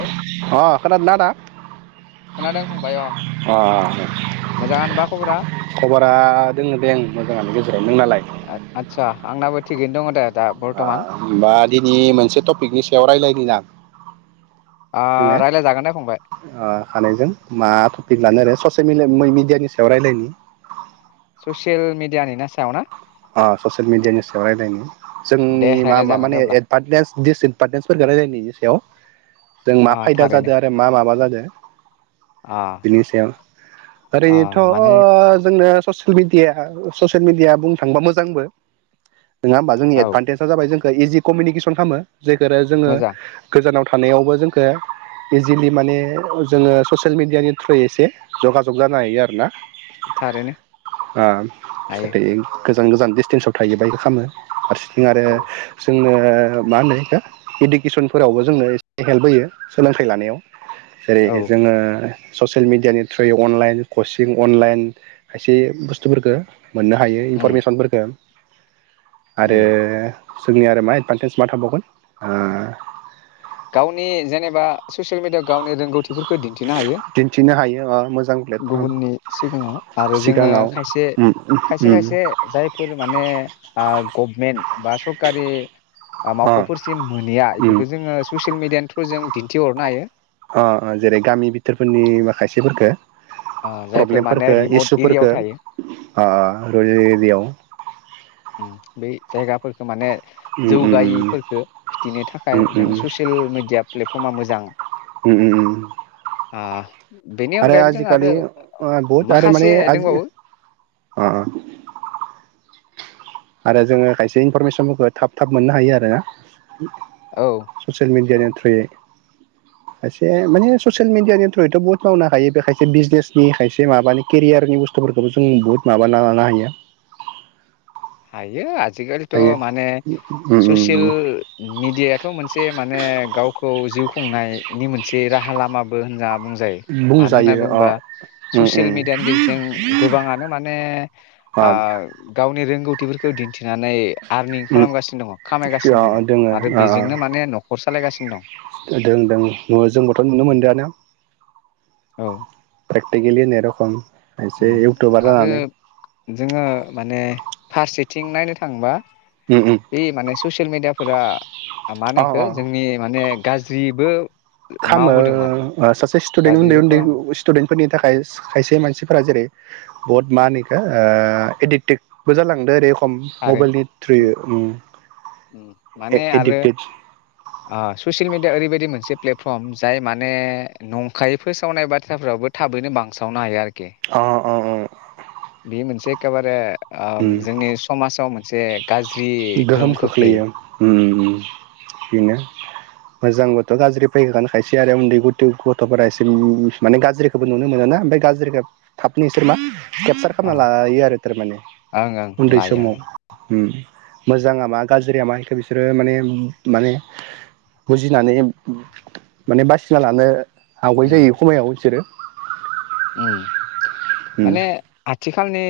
औ अह खोनादोना आदा? खोनादों फंबाय अ अह मोजाङानोबा खबरा खबरा दोङोदे उम मोजाङानो गेजेराव नोंनालाय? आदसा आंनाबो थिगैनो दङ दे। दा ओ बर्थमान होमबा दिनै मोनसे टपिकनि सायाव रायलायनि ना? जोङो रायज्लायजागोन दे फंबाय ओ खानैजों मा टपिक लानो आरो ससेल मिडियानि मै मिडियानि सायाव रायलायनि। ससियेल मिडियानिना सायाव ना? अह ससियेल मिडियानि सायाव रायलायनि दे जोंनि मा मा रायज्लायजागोन दे माने अब्ला एदभानटेज दिसएदभानटेजफोरखौ रायलायनायनि इनि सायाव जों मा अ फायदा थारैनो जादो आरो मा माबा जादो [inaudible] अ बेनि सायाव। अ ओरैनोथ' माने जोंनो ससियेल मेडियाहा ससियेल मेडिया बुं थांबा मोजांबो। नङा होमबा जोंनि औ एडभान्टेजआ जाबाय जोंखो दायो जि क'म्युनिकेस'न खालामो जायखो रे जोंङो मोजां गोजानाव थानायावबो जोंखो इजिलि माने जोङो ससियेल मिेडियानि थ्रुयै एसे जगाजग जानो हायो आरो ना। थारैनो ओ हायो गोजान गोजान डिस्टेन्सआव थायो बायदि खालामो हारस सिं आरो औ जोंनो ओ मा होनो एखो इडुकेसनफोरावबो जोंनो एसे हेल्प होयो सोलोंथाइ लानायाव। जेरै औ जोङो ससियेल मिडियानि थ्रुयै अनलाइन कचिं अनलाइन खायसे बुस्थुफोरखौ मोननो हायो। उम फरमेसनफोरखो आरो उम जोंनिया आरो मा एडभान्टेज मा थाबावगोन ओ गावनि जेनेबा ससियेल मिडियाआव गावनि रोंगौथिफोर खो दिन्थिनो हायो दिन्थिनो हायो ओ मोजां प्लेटफर्म गुबुननि सिगाङाव आरो जोङो सिगाङाव खायसे उम खायसे उम खायसे जायफोर माने ओ गभमेन्ट बा सरकारि ओ अ मावख'फोरसिम मोनहैया उम बेफोरखौ जोङो ससियेल मिडियानि थ्रुयै जों दिन्थिहरनो हायो। अ अ जेरै गामि बिथोरफोरनि माखासेफोरखो ओ जायफोर माने प्रब्लेमफोरखो रिमट एरियायाव इसुफोरखो थायो ओ रुरेल एरियायाव उम बै जायगाफोरखौ माने उम उम जौगायैफोरखो खिथिनो उम थाखाय जोङो ससियेल मिडिया प्लेट फ्रमा मोजां। उम उम उम ओ बेनि अनगायैबो जोंहा बे ओ बुहुत आरो माने आजि अ अ आरो जोङो खायसे इनफरमेसनफोरखौ थाब थाब मोननो हायो आरो। औ ससियेल मिडियानि हायो थ्रुयै खायसे माने ससियेल मिडियानि थ्रुयैथ' बुहुत मावनो हायो बे खायसे बिजनेसनि खायसे माबानि केरियारनि बुस्थुफोरखौबो जों बुहुत माबाना लानो हायो। हायो आज जिखालिथ' हायो माने उम ससियेल उम मिडियाथ' मोनसे माने गाव खौ जिउ खुंनायनि मोनसे राहा लामाबो होनना बुंजायो उम मानो होननानै बुंजायो अ बुंबा उम ससियेल उम मिडियानि गेजेरजों गोबाङानो माने अ गावनि रों थिफोरखौ दिन थिनानै आरनिं उम खालामगासिनो दङ खामायगासिनो दङ अ दोङो आरो अ बेजोंनो माने न'खर सालायगासिनो दं। दों दों जोंबोथ' नुनो दं मोनदोंआनो। औ प्रेक्टिकेलि होननाय रखम। खायसे उम इउटुबार आरो जानानै जोङो माने फारसेथिं नायनो थाङोबा उम उम बे माने स ससियेल मिडियाफोरा मा अ होनो इखो अ जोंनि माने गाज्रिबो खामो मावहोदों माने सासे स्टुदेन्ट उन्दै गाज्रिबो उन्दै खालामो स्टुदेन्टफोरनि थाखाय खायसे मानसि फोरा जेरै बुहुत मा होनो इखो ओ एडिक्टेक बो जालांदो ओरै खम ओरो मबाइलनि थ्रुयै उम माने आरो एडिक्टेड ओ ससियेल मिडिया ओरैबायदि बादि मोनसे प्लेटफर्म जाय माने नंखायै फोसावनाय बाथ्राफ्राबो थाबैनो बांसावनो हायो आरो। अ अ बे मोनसे एखेबारे ओ उम जोंनि समाजाव मोनसे गाज्रि [inaudible] गोहोम खोख्लैयो उम बेनो मोजांबोथ' गाज्रि फैखागोन आरो खायसे आरो उन्दै गथै गथ'फोरा एसे माने गाज्रिखौबो नुनो मोन ना ओमफ्राय गाज्रिखौ थाबनो बिसोर मा केपसार अ खालामना लायो आरो थारमाने। ओं ओं उन्दै लायो ओं समाव उम मोजाङा मा गाज्रिया मा बेखौ बिसोरो माने माने बुजिनानै माने बासिना लानो आवगाय उम जायो खमायाव बिसोरो उम उम माने [unintelligible] आथिखालनि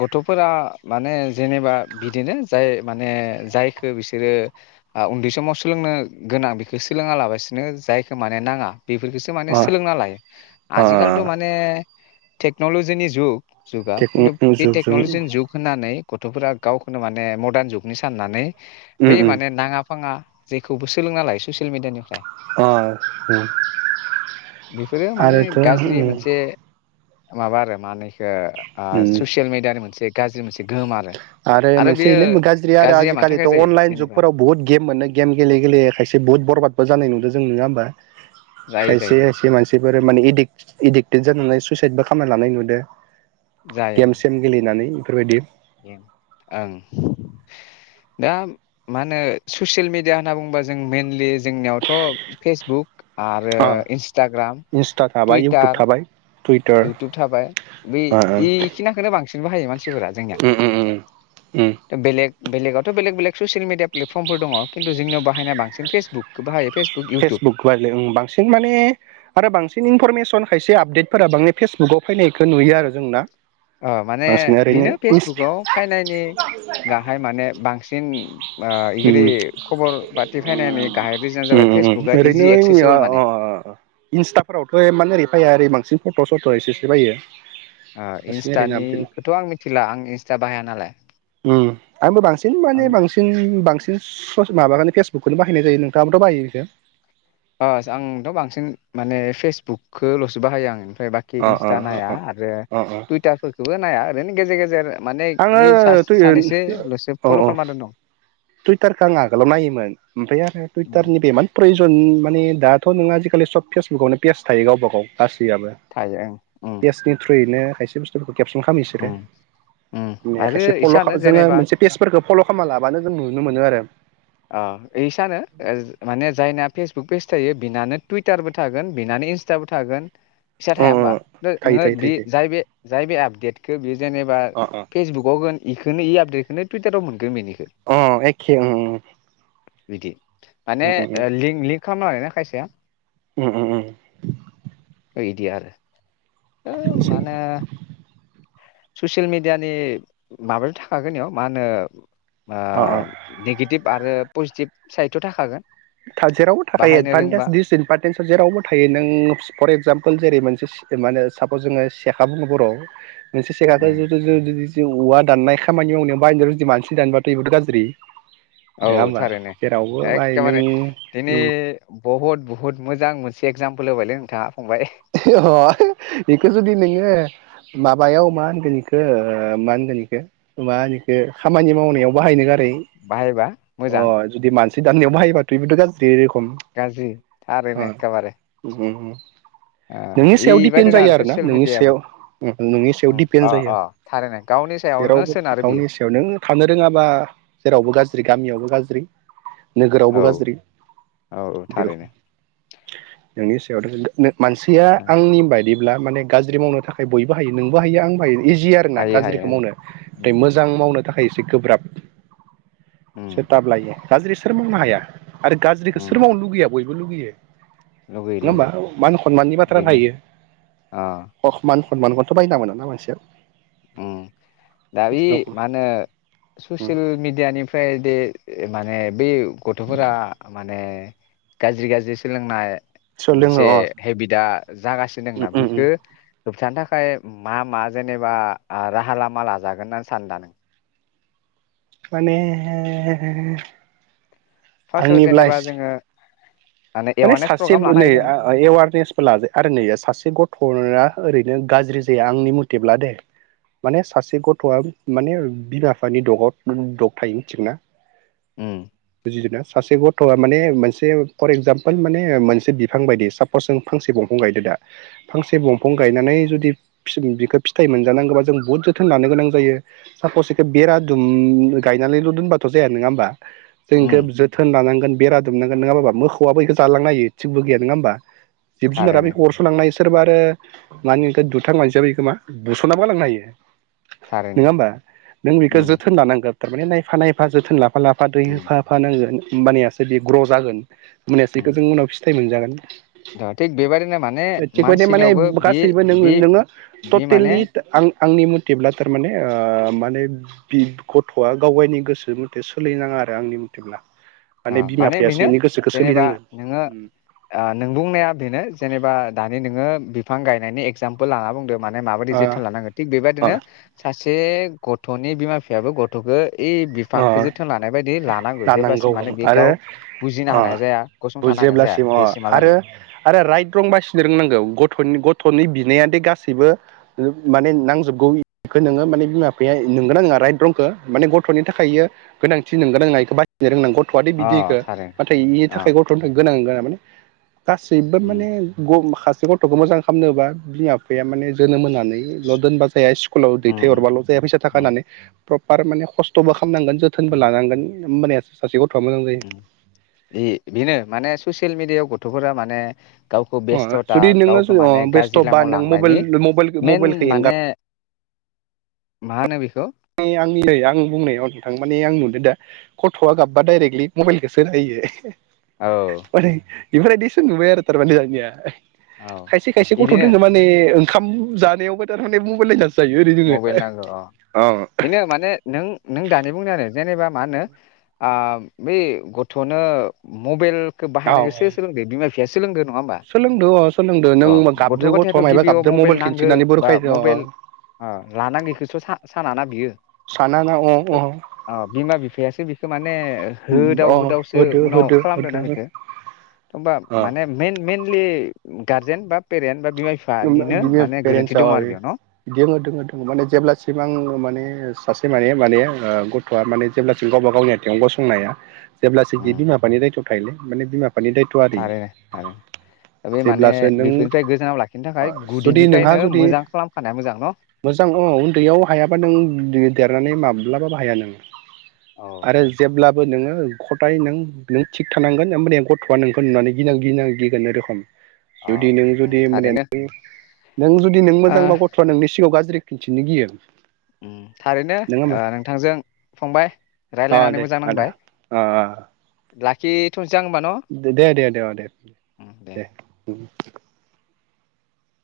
गथ'फोरा माने जेनेबा बिदिनो जाय माने जायखो बिसोरो आ उन्दै समाव सोलोंनो गोनां बेखौ सोलोङालाबसिनो जायखौ माने नाङा बेफोरखोसो माने अ सोलोंना लायो अ आजिखालि [unintelligible] टेक्नलजि नि जुग। जुगा टेक खिन्थु बे जुगजों टेक्न'लजिनि जुग होनानै गथ'फोरा गावखौनो माने मडार्न जुगनि साननानै उम बै उम माने नाङा फाङा जेखौबो सोलोंना लाय ससियेल मिडियानि अ ओ आरोथ' जि उम मोनसे माबा आरो मानो इखो ओ आ ससियेल मिडियानि मोनसे गाज्रि मोनसे गोहोम आरो आरो मोनसेनो गाज्रि आरो गाज्रिया मानि थाखाय आजिखालिथ' जायो अनलाइन जेनेबा जुगफोराव बहुत गेम मोनो गेम गेलेै गेलेय खायसे बुहुत बरबादबो जानाय नुदों जो नोङा ओमबा? जायो खायसे जायो खायसे मानसि [unintelligible] माने एदिक्टेड जानानै सुइसाइदबो खामना लानाय नुदो। गेम जायो सेम गेलेनानै। बेफोरबायदि ओं दा मा होनो ससियेल मिडिया होनना बुंङोबा जों मइेनलि जोंनियावथ' फेसबुक आरो इन्सटाग्राम इन्सटा थाबाय इउटुब टुइटार थाबाय टुइटार इउटुब थाबाय बै इखिनाखोनो बांसिन बाहायो मानसिफोरा जोंनिया बेलेग बेलेगाथ बेले बेलग ससियेल मिडिया प्लेफर्मफोर दङ खिन्थु जोंनि बायनाय बांसिन फेसबुकखौ बाहायो फेसबुक इउटुब फेसबुक बांसिन माने आरो बांसिन इनफरमेसन खायसे आपडेटफोरा बांङै फेसबुकाव फैनायखौ नुयो आरो जोंना ओ माने बांसिन बेनो ओरैनो फेसबुकआव फैनायनि गाहाय माने बांसिन ओ इगददि खबर बाथि फैनायनि गाहाय रिजन जाबाय उम उम फेसबुकआ ओरैनो इजि जंनिया एक्सेसिबोल माने इन्स्टाफोरावथ' एमान ओरै फैया ओरै बांसिन फट' सथ' एसेसो फायो ओ ओरै बिदिनो इन्स्टानिखौथ' आं मिथिला आं इन्स्टा बाहाया नालाय आंबो बांसिन आं माने बांसिन बांसिन माबाखौनो फेसबुकखौनो बाहायनाय जायो नोंथाङाबोथ' बाहायो। खो ओस आंथ' बांसिन माने फेसबुकखल'सो बाहायो आं। ओमफ्राय बाखि अ इनस्टा अ नाया अ आरो अ अ टुइटार फोरखौबो नाया। बिनो गेजेर गेजेर माने ऐ आङो सानैसोल'सो औ फल' औ खालामनानै दनदं टुइटारखौ आं आगोलाव नायोमोन ओमफ्राय आरो टुइटारनिबो एमान जन माने दाथ' नोङो आजिखालि सब फेसबुकावनो पेज थायो गावबा गाव गास याबो थायो ओं उम पेसनि थ्रुयैनो खायसे बुस्थुफोरखौ केबसन खालामो बिसोरो उम उम आरो खायसे इसा फल' होनो जोङो जेनेबा मोनसे पेसफोरखौ फल' खालामना लाबानो नुनो मोनो आरो अ इसानो माने जायना फेसबु पेसबुक पेज थायो बिनानो टुइटार बबो थागोन बिनानो इन्स्टाबो थागोन फिसा अ थाया होमबा थायो नोङो थायो थायो बे जाय बे जाय बे आब गेटखौ बेयो जेनेबा थायो फेसबुकआवगोन इखोनो इ आपडेटखोनो टुइटाराव मोनो अ एखे उम उम बिदि माने लिं लिं खालामना लायाना खायसेया उम उम उम बे बिदि आरो औ मा होनो? ससियेल मिडियानि माबाथ' थाखागोननियाव मा होनो अ ओ नेगेटिभ आरो पजिटिभ साइडथ' थाखागोन जेरावबो थाखायायो बाहायनो एडभान्टेज रोंबा दिडिसएदभान्टेज जेरावबो थायो नों फर एक्जामपोल जेरै मोनसे जेनबा मानो सापज जोङो सेखा बुङो बर'आव मोनसे सेखाखो उम जुदि जों जुद औवा दाननाय खामानि मावनायाव बाहायो जुदि मानसि दानबाथ' बेबो गाज्रि नङा होमबा जेरावबो बाहाय नों बारे दिनै बहुत बहुत मोजां मोन एगजामपोल होबायलै नोंथाङा फंबाय अ बेखौ जुदि नोङो माबायाव मा होनगोन इखो ओ मा होनगोन इखौ मा होनो इखो खामानि मावनायाव बाहायनो गार नै बाहायबा अ मोजां जुदि मानसि दाननायाव बाहाय बेबोथ' गाज्रि रोखम गाज्रि अ थारैनो एखेबारे ओ नोंनि सायाव डिपेन्ड इबायदिनो जायो आरो ना ससियेल नोंनि मिडियाबो सायाव नोंनि सायाव उम डिपेन्ड अ जायो अ थारैनो गावनि सायावनो जेरावबो सोनारो बियो गावनि सायाव नों थानो रोङाबा जेरावबो गाज्रि गामियावबो गाज्रि। नोगोरावबो औ गाज्रि औ औ बि थारैनो रखम नोंनि सायावथ' नो मानसिया ओं आंनि बायदि ब्ला माने गाज्रि मावनो थाखाय बयबो हायो नोंबो हायो आंबो हायो इजि आरो ना हायो हायो गाज्रिखौ मावनो थाय ओं मोजां मावनो थाखा खायसे गोब्राब उम सोर थाब लायो गाज्रि सोर मावनो उम हाया उम आरो गाज्रिखौ उम सोर मावनो लुगैया बयब बोलुगोयो। लुगैयो लुगैयो। खनमाननि बाथ्रा बेनो अ थायो। खनमानखौथ' बायना मोना ना मानसिया उम दा बि मोनसे रावखौ मा होनो ससियेल मिडियानिफ्राय दे माने बै गथ'फोरा माने गाज्रि गाज्रि सोलोंनाय सोर लोङो मोनसे अ हेबिटआ जागासिनो उम दंना उम उम बेखौ होबथानो थाखाय मा मा जेनेबा आ‌ राहा लामा लाजागोन होननानै सानदा नों? माने फार्स्टआव आंनिब्ला जेनेबा जोङो माने एवारनेस सासे प्रग्राम लानो नै हायो जोङो एवारनेसबो लाजाया आरो नै सासे गथ'ना ओरै नो गाज्रि जाया आंनि मथेब्ला दे माने सासे गथ'आ माने बिमा बिफानि द'गाव द'ग थायो मोनथिगोना? उम। बुजिदोंना सासे गथ'आ माने मोनसे फर एक्जामप ल माने मोनसे बिफां बायदि सापस जों फांसे दंफां गायदो दा फांसे दंफां गायनानै जुदि बिखौ फिथाइ मोनजानांगौबा जों बुहुद जोथोन लानो गोनां जायो सापस बेखौ बेरा दुम गायनानैल' दोनबाथ' जाया नङा होमबा? उम जोंखौ जोथोन लानांग बेरा दुमनांगोन नङाबाबा मोखौआबो बेखो जालांनो हायो थिगबो गैया नङा होमबा? जिब जुनारा थारैनो बेखौ अरस' लांनायस सोरबा आरो मानि इखो दुथां मानसियाबो इखो मा बुस'नाबो गालांनो हायो। थारैनो नङा होमबा नों बेखौ उम जोथोन लानांगोन थारमाने नायफा नायफा जोथोन ला लाफा लाफा दै उम होफा होफानांगोन ओमबानियासो बि ग्र' जागोन। बेखो उम जों उनाव फिथाइ मोनजागोन दा थिग बेबायदिनो माने थिग बदि माने मानसिनियावबो बे गासैबो बे नोङो बे माने टटेलि आं आंनि मथेब्ला थारमाने ओ माने गथ'आ गाव गावनि गोसो मथे सोलिनाङा आरो आंनि मथेब्ला माने बिमा बिफायासो बेनो बिनि गोसोखौ जेनेबा सोलिनांगोन नोङो ओ नों बुंनाया बेनो जेनेबा दानि नोङो बिफां गायनायनि एक्जाम्पोल लाना बुंदों माने माबायदि ओ जोथोन लानांगोन थिग ओ बेबायदिनो सासे बे गथ'नि बिमा बिफायाबो गथ'खो ए बिफांखौ जोथोन लानाय बायदि लानांगौ जेब्ला औ आरो अ गसंथानो हानाय जाया बुजेब्लासिम अ आरो बेसिमहालागै आरो राइट रं बासिनो रोंनांगौ गथ'नि गथ'नि बिनाया दि गासैबो माने नांजोबगौ खो नोङो माने बिमा बिफाया नोंगोना नङा राइट रंखो माने गथ गथ'नि थाखायो गोनांथि नोंगौ ना नङा इखो बासिनो रोंनांगौ गथ'आदि अ बिदिखो थारैनो नाथाय इनि थाखाय अ गथ'नो गोनां गोन माने गासैबो उम माने गम माखासे गथ'खौ मोजां खालामनोबा बिमा बिफाया माने जोनोम होनानैल' दोनबा जाया सु स्कुलाव उम उम दैथायहरबाल' जाया फैसा थाखा उम होननानै प्रफार माने खस थबा खामनांगोन जोथोनबो उम लानांगोन होमबानिस उम बे बेनो माने ससियेल मिडियायाव गथ' थ'फोरा माने गावखौ अ बेस्थ'था जुदि नोङो गावखौ माने अ बेस्थ' गाज्रि बा लामायाव नों मबाइल लांनायनि मबाइल मइेन मबाइलखौ माने एंगारनाय मा होनो बिखौ आं नै आं बुंनायाव नोंथां माने आं नुदों दा गथ'आ गाबबा डाइरेक्टलि मबाइलखौसो होयो। [unintelligible] औ बेफोरबायदिसो नुबाय आरो थारमाने दानिया। औ खायसे खायसे गथ' इदिनो दङ माने ओंखाम जानायावबो थारमाने मबाइल [unintelligible] जायो ओरै दोङो। मबाइल नांगौ अ बेनो माने नों नों दानि बुंदों आरो जेनेबा मा होनो आ बै गथ'नो मबेल [unintelligible] बाहायनाय खो औ सोर सोलोंदो बिमा बिफाया सोलोंदो नङा होमबा सोलोंदो अ सोलोंदो नों अ गथ' गाबदो गथायाथ' गथ'आ मायबा गिबियाव गाबदो मबाइल नांगो खिन्थिनानै बा बोरोखायदो अ। मबाइल [unintelligible] सानाना बियो। साना ना अ अ [unintelligible] अ बिमा बिफायासो [unintelligible] [unintelligible] होदाव अ होदावसो होदो उनाव होदो होदो खालामदोंना बेखौ होनबा अ माने मेइन मेइनलि गारजेन बा पेरेन बा बिमा बिफानिनो माने गोरोन्थि दं आरो बेयाव न'। दङो दोङ दङ माने जेब्लासिम आङ माने सासे माने माने गथ'आ माने जेब्लासिम गावबा गावनि आथिंआव गसंनाया जेब्लासो उम बिमा बिफानि दायथ'आव थायो। माने बिमा [unintelligible] आरि थारैनो थारैनो बे माने जेब्लासो नों बेफोरनिफ्राय गोजानाव लाखि [unintelligible] जुदि नोंहा जुदि मोजां न'? मोजां औ उन्दैयाव हायाबा नों देरनानै [unintelligible] माब्लाबा बाहाया नो औ [unintelligible] आरो जेब्लाबो नोङो [unintelligible] गथाय नों नों थिग थानांगोन होमबानि गथ'आ नोंखौ नुनानै गि -गिनां गिगोन रोखम [unintelligible] औ जुदि नों उम जुदि माने थारैनो [unintelligible] नों जुदि नों ओ मोजांबा गथ'आ नोंनि सिगाङाव गाज्रि खिन्थिनो गियो। ओम थारैनो नङा होमबा ओ नोंथांजों फंबाय अ रायज्लायनानै दे मोजां आदा नांबाय अ [unintelligible] [unintelligible] न' दे दे दे अ दे दे ओम।